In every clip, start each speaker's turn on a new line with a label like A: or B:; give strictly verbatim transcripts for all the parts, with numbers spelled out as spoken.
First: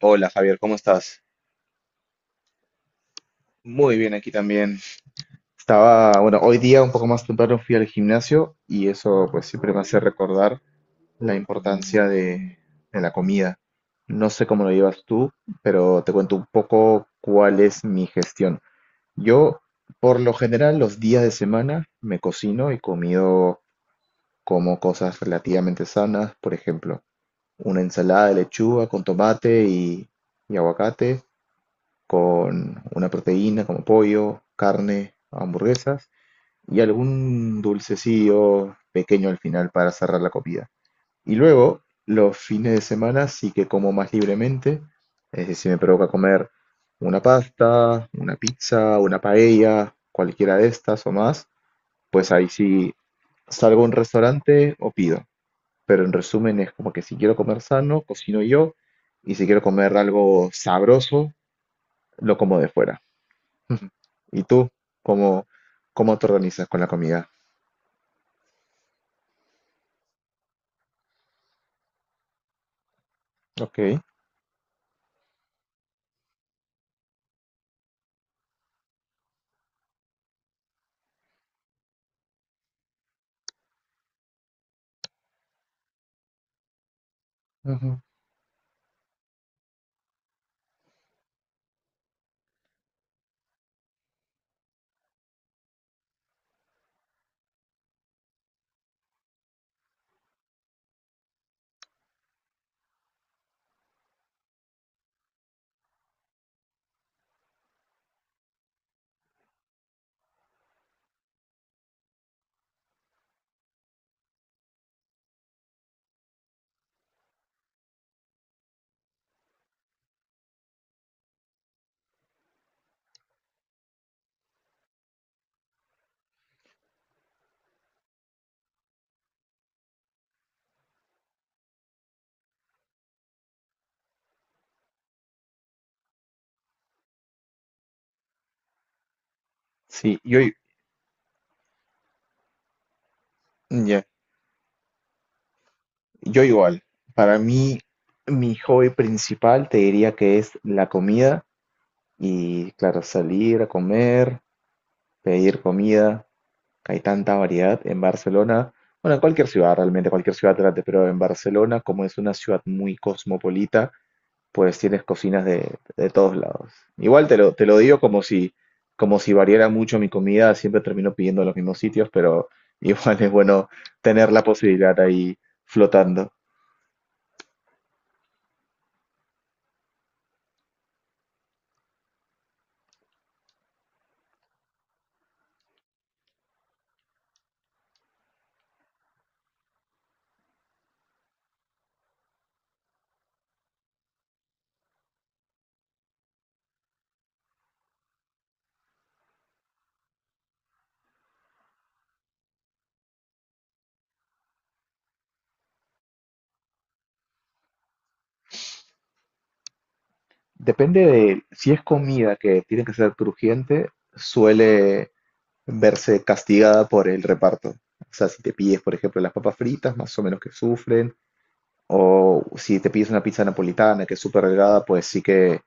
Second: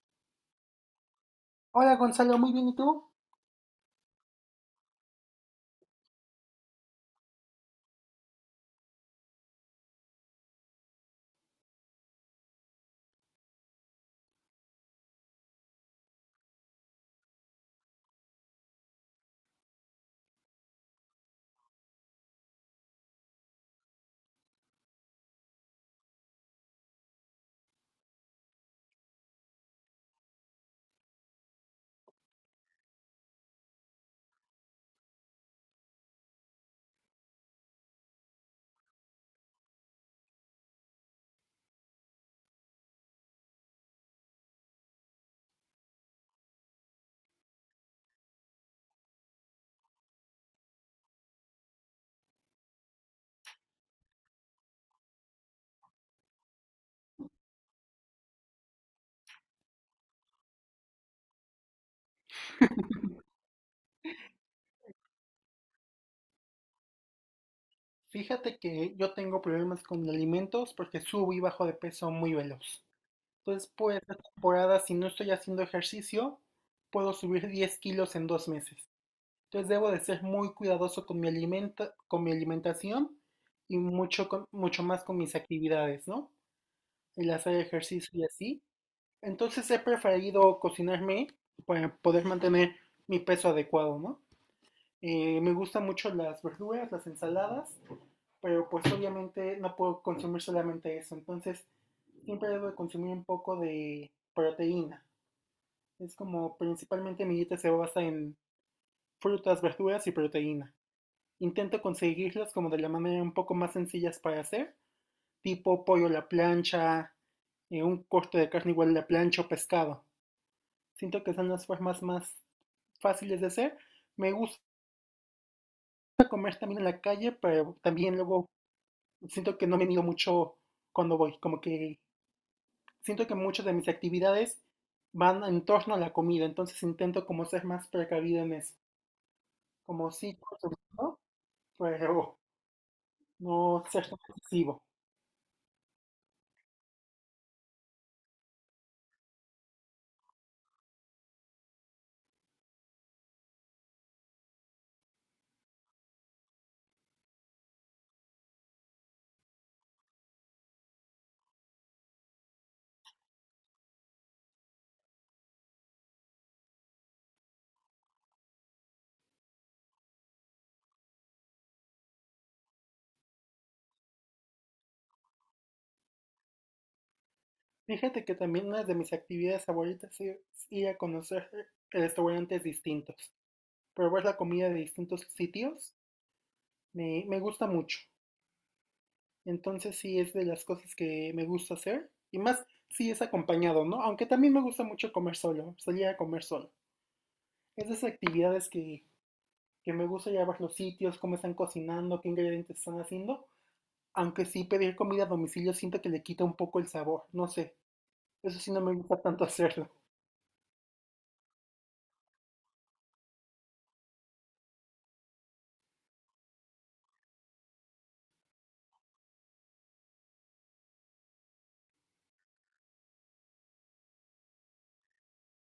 A: Hola Javier, ¿cómo estás?
B: Hola Gonzalo, muy bien, ¿y tú?
A: Muy bien, aquí también. Estaba, bueno, hoy día un poco más temprano fui al gimnasio y eso pues siempre me hace recordar la importancia de, de la comida. No sé cómo lo llevas tú, pero te cuento un poco cuál es mi gestión. Yo, por lo general, los días de semana me cocino y comido como cosas relativamente sanas, por ejemplo, una ensalada de lechuga con tomate y, y aguacate con una proteína como pollo, carne, hamburguesas y algún dulcecillo pequeño al final para cerrar la comida. Y luego, los fines de semana sí que como más libremente, es decir, me provoca comer una pasta, una pizza, una paella, cualquiera de estas o más, pues ahí sí salgo a un restaurante o pido. Pero en resumen es como que si quiero comer sano, cocino yo, y si quiero comer algo sabroso, lo como de fuera. Ujú. ¿Y tú cómo, cómo te organizas con la comida?
B: Fíjate que yo tengo problemas con alimentos porque subo y bajo de peso muy veloz. Entonces,
A: Ok.
B: por esta temporada, si no estoy haciendo ejercicio, puedo subir diez kilos en dos meses. Entonces, debo de ser muy cuidadoso con mi alimenta- con mi alimentación y mucho, con- mucho más con mis actividades, ¿no? El hacer
A: Ujú.
B: ejercicio y así. Entonces, he preferido cocinarme para poder mantener mi peso adecuado, ¿no? Eh, me gustan mucho las verduras, las ensaladas, pero pues obviamente no puedo consumir solamente eso, entonces siempre debo de consumir un poco de proteína. Es como principalmente mi dieta se basa en frutas, verduras y proteína. Intento conseguirlas como de la manera un poco más sencillas para hacer, tipo pollo a la plancha, eh, un corte de carne igual a la plancha o pescado. Siento que son las formas más fáciles de hacer. Me gusta comer también en la calle, pero también luego siento que no me mido mucho cuando voy, como que siento que muchas de mis actividades van en torno a la comida, entonces intento como ser más precavido en eso, como
A: Sí,
B: sí,
A: yo, i-
B: por pero no
A: ya,
B: ser tan excesivo.
A: yo igual. Para mí, mi hobby principal te diría que es la comida y, claro, salir a comer, pedir comida, que hay tanta variedad en Barcelona. Bueno, en cualquier ciudad, realmente, cualquier ciudad grande, pero en Barcelona, como es una ciudad muy cosmopolita, pues tienes cocinas de, de todos lados. Igual te lo, te lo digo como si, como si variara mucho mi comida, siempre termino pidiendo en los mismos sitios, pero igual es bueno tener la posibilidad ahí flotando.
B: Fíjate que también una de mis actividades favoritas es ir a conocer restaurantes distintos, probar la comida de distintos sitios, me, me gusta mucho. Entonces sí es de las cosas que me gusta hacer y más si es acompañado, ¿no? Aunque también me gusta mucho comer solo, salir a comer solo. Es de esas actividades que que me gusta llevar los sitios, cómo están cocinando, qué ingredientes están haciendo. Aunque sí, pedir comida a domicilio siento que le quita un poco el sabor, no sé. Eso sí no me gusta tanto hacerlo.
A: Depende de si es comida que tiene que ser crujiente, suele verse castigada por el reparto. O sea, si te pides, por ejemplo, las papas fritas, más o menos que sufren, o si te pides una pizza napolitana que es súper delgada, pues sí que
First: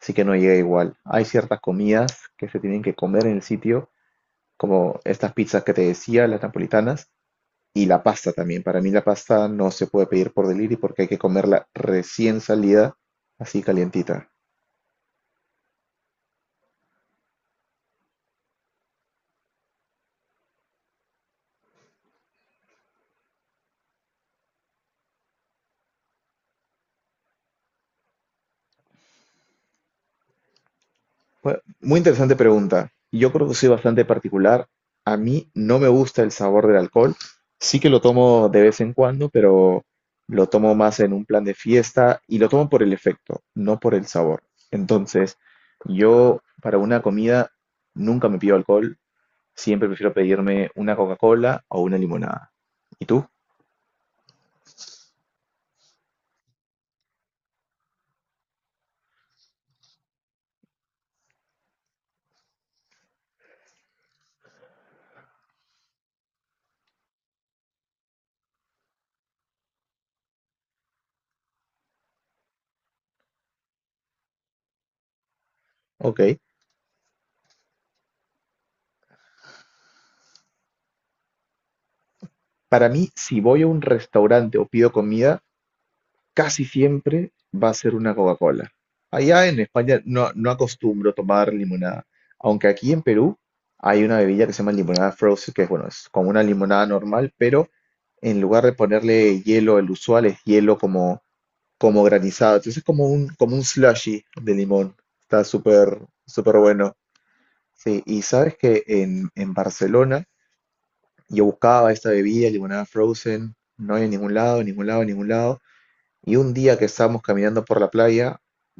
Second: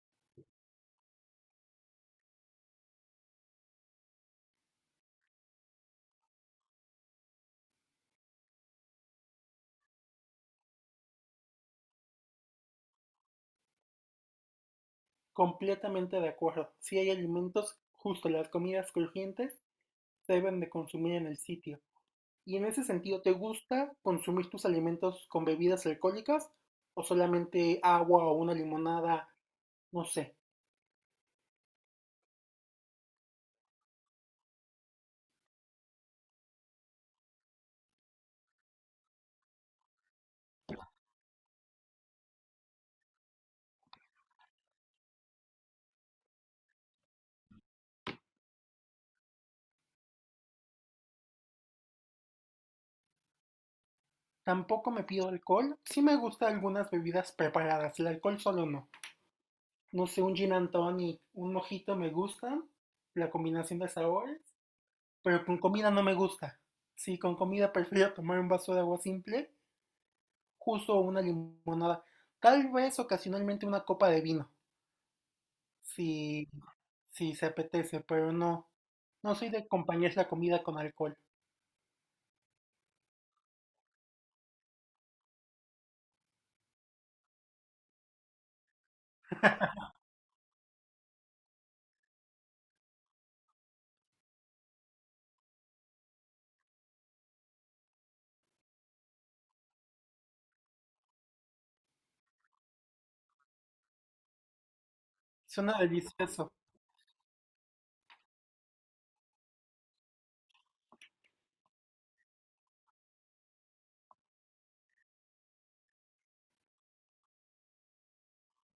A: así que no llega igual. Hay ciertas comidas que se tienen que comer en el sitio, como estas pizzas que te decía, las napolitanas, y la pasta también. Para mí la pasta no se puede pedir por delivery porque hay que comerla recién salida, así calientita.
B: Completamente de acuerdo. Si hay alimentos, justo las comidas crujientes se deben de consumir en el sitio. Y en ese sentido, ¿te gusta consumir tus alimentos con bebidas alcohólicas o solamente agua o una limonada? No sé.
A: Bueno, muy interesante pregunta. Yo creo que soy bastante particular. A mí no me gusta el sabor del alcohol. Sí que lo tomo de vez en cuando, pero lo tomo más en un plan de fiesta y lo tomo por el efecto, no por el sabor. Entonces, yo para una comida nunca me pido alcohol. Siempre prefiero pedirme una Coca-Cola o una limonada. ¿Y tú?
B: Tampoco me pido alcohol. Sí me gusta algunas bebidas preparadas, el alcohol solo no. No sé, un gin and tonic, un mojito me gusta, la combinación de sabores, pero con comida no me gusta. Sí, con comida prefiero tomar un vaso de agua simple, justo una limonada. Tal vez ocasionalmente una copa de vino,
A: Ok.
B: si, si se apetece, pero no. No soy de acompañar la comida con alcohol.
A: Para mí, si voy a un restaurante o pido comida, casi siempre va a ser una Coca-Cola. Allá en España no, no acostumbro tomar limonada, aunque aquí en Perú hay una bebida que se llama limonada frozen, que es bueno, es como una limonada normal, pero en lugar de ponerle hielo, el usual es hielo como, como granizado. Entonces es como un, como un slushy de limón. Está
B: Suena
A: súper,
B: delicioso.
A: súper bueno. Sí, y sabes que en, en Barcelona yo buscaba esta bebida, limonada frozen, no hay en ningún lado, en ningún lado, en ningún lado. Y un día que estábamos caminando por la playa,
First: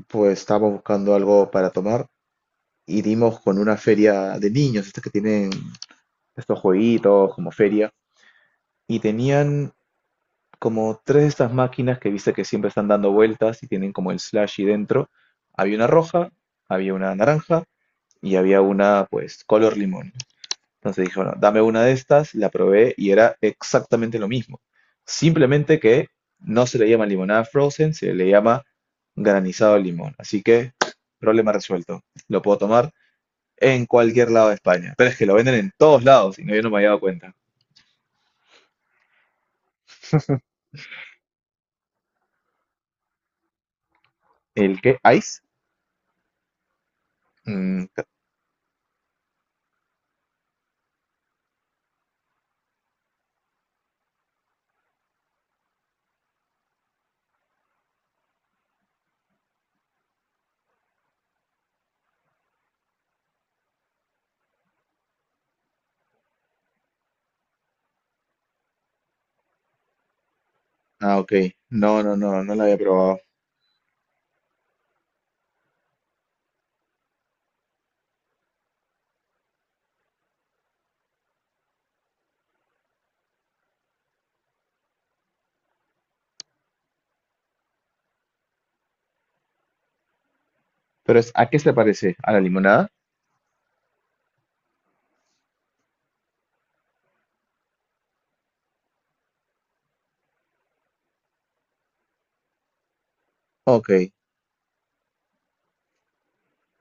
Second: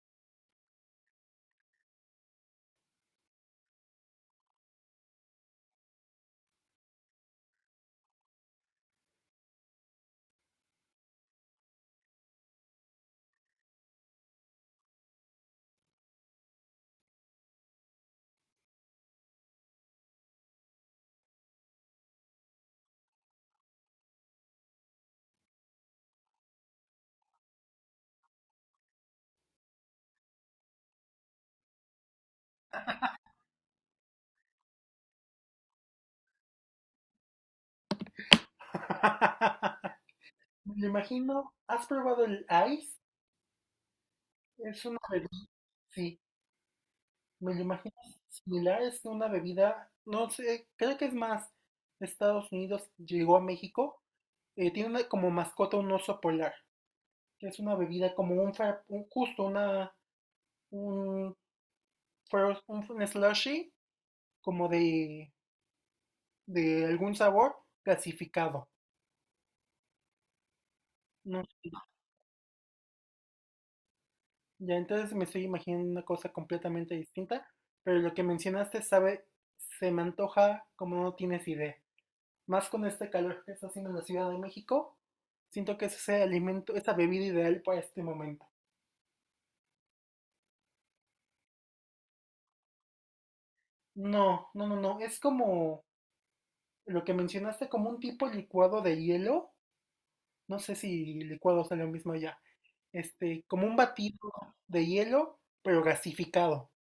A: pues estábamos buscando algo para tomar y dimos con una feria de niños, estas que tienen estos jueguitos como feria, y tenían como tres de estas máquinas que viste que siempre están dando vueltas y tienen como el slashy dentro. Había una roja, había una naranja y había una pues color limón. Entonces dije, bueno, dame una de estas, la probé y era exactamente lo mismo. Simplemente que no se le llama limonada frozen, se le llama granizado de limón. Así que, problema resuelto. Lo puedo tomar en cualquier lado de España. Pero es que lo venden en todos lados y no, yo no me había dado cuenta.
B: Me lo imagino, ¿has probado el ice?
A: ¿El
B: Es
A: qué?
B: una
A: ¿Ice?
B: bebida, sí. Me lo
A: Mm,
B: imagino similar, es una bebida, no sé, creo que es más de Estados Unidos, llegó a México. Eh, tiene una- como mascota un oso polar, que es una bebida como un, fra- un- justo una, un, fro- un, un slushy, como de, de algún sabor gasificado.
A: ah, ok.
B: No sé,
A: No, no, no, no lo había probado.
B: ya entonces me estoy imaginando una cosa completamente distinta, pero lo que mencionaste, sabe, se me antoja como no tienes idea. Más con este calor que está haciendo en la Ciudad de México, siento que es ese alimento, esa bebida ideal para este momento.
A: Pero es, ¿a qué se parece? ¿A la limonada?
B: No, no, no, no, es como lo que mencionaste, como un tipo licuado de hielo, no sé si licuado sea lo mismo allá, este, como un
A: Ok,
B: batido de hielo, pero gasificado,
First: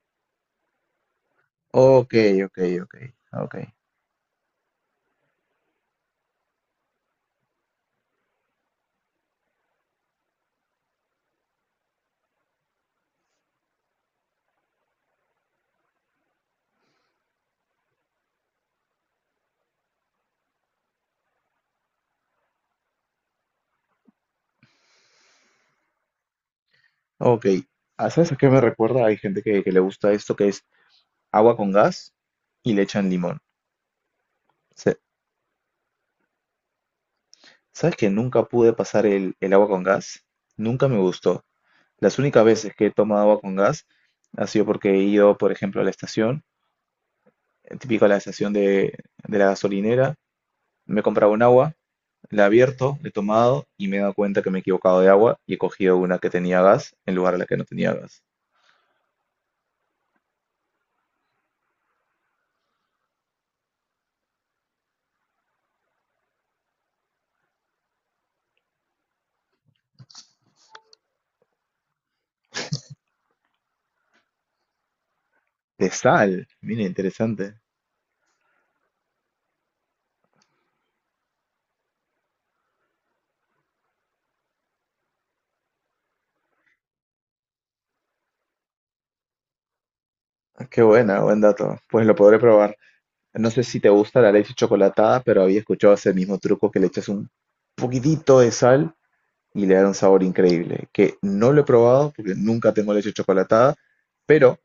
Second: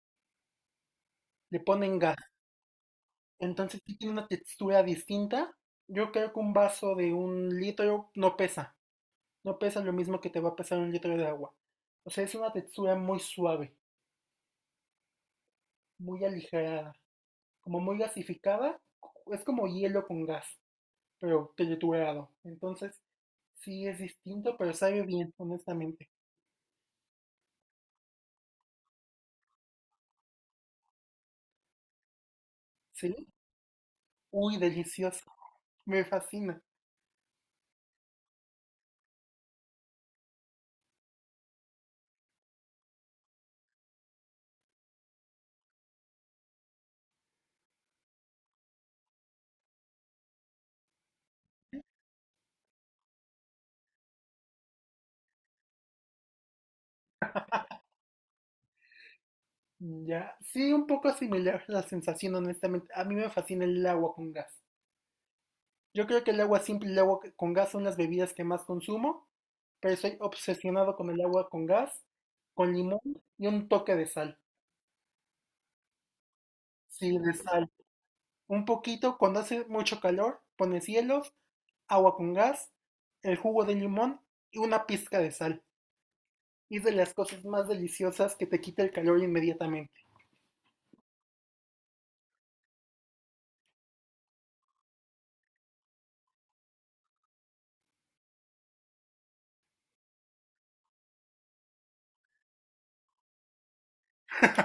B: le ponen
A: ok,
B: gas,
A: ok, ok, ok,
B: entonces sí tiene una textura distinta. Yo creo que un vaso de un litro no pesa, no pesa lo mismo que te va a pesar un litro de agua. O sea, es una textura muy suave, muy aligerada, como muy gasificada, es como hielo con gas, pero triturado. Entonces, sí es distinto, pero sabe bien, honestamente.
A: ok. Ah, ¿sabes a qué me recuerda? Hay gente que, que le gusta esto, que es agua con gas y le echan
B: Sí,
A: limón.
B: uy,
A: Se-
B: delicioso, me fascina.
A: ¿Sabes que nunca pude pasar el, el agua con gas? Nunca me gustó. Las únicas veces que he tomado agua con gas ha sido porque he ido, por ejemplo, a la estación, eh, típico a la estación de, de la gasolinera, me he comprado un agua, la he abierto, la he tomado y me he dado cuenta que me he equivocado de agua y he cogido una que tenía gas en lugar de la que no tenía gas.
B: Ya, sí, un poco similar la sensación, honestamente. A mí me fascina el agua con gas. Yo creo que el agua simple y el agua con gas son las bebidas que más consumo, pero soy obsesionado con el agua con gas, con limón y un toque de sal.
A: De sal, mira,
B: Sí, de
A: interesante.
B: sal. Un poquito, cuando hace mucho calor, pones hielos, agua con gas, el jugo de limón y una pizca de sal. Y es de las cosas más deliciosas que te quita el calor inmediatamente.
A: Ah, qué buena, buen dato. Pues lo podré probar. No sé si te gusta la leche chocolatada, pero había escuchado ese mismo truco que le echas un poquitito de sal y le da un sabor increíble, que no lo he probado porque nunca tengo leche chocolatada, pero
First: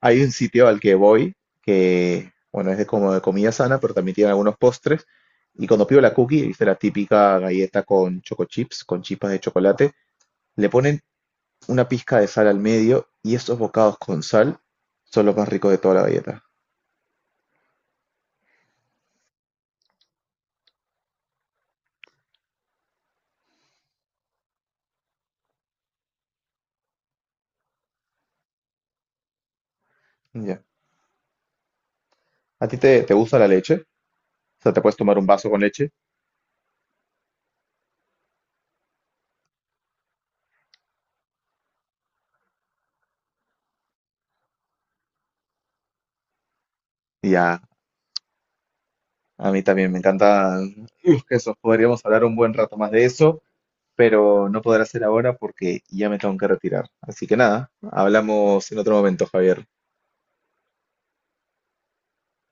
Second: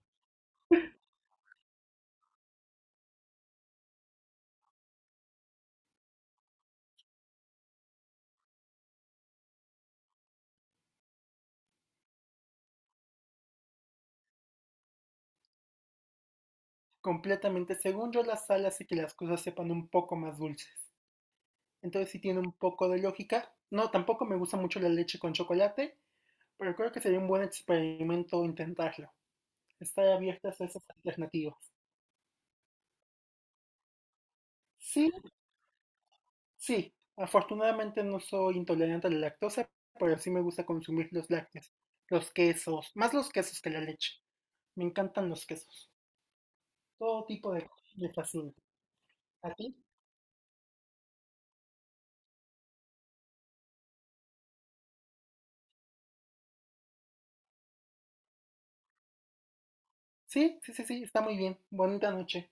A: hay un sitio al que voy que, bueno, es de como de comida sana, pero también tiene algunos postres. Y cuando pido la cookie, viste la típica galleta con choco chips, con chispas de chocolate, le ponen una pizca de sal al medio y esos bocados con sal son los más ricos de toda la galleta.
B: Completamente, según yo, la sal hace que las cosas sepan un poco más dulces. Entonces sí tiene un poco de lógica. No, tampoco me gusta mucho la leche con chocolate, pero creo que sería un buen experimento intentarlo. Estar abiertas
A: Ya.
B: a esas alternativas.
A: ¿A ti te, te gusta la leche? O sea, te puedes
B: Sí,
A: tomar un vaso con leche
B: sí. Afortunadamente no soy intolerante a la lactosa, pero sí me gusta consumir los lácteos, los quesos, más los quesos que la leche. Me encantan los quesos. Todo
A: y
B: tipo
A: ya,
B: de quesos me fascina.
A: a
B: ¿A
A: mí
B: ti?
A: también me encanta uf, eso. Podríamos hablar un buen rato más de eso, pero no podrá ser ahora porque ya me tengo que retirar. Así que nada, hablamos en otro momento, Javier.
B: Sí, sí, sí, sí, está muy bien. Bonita noche.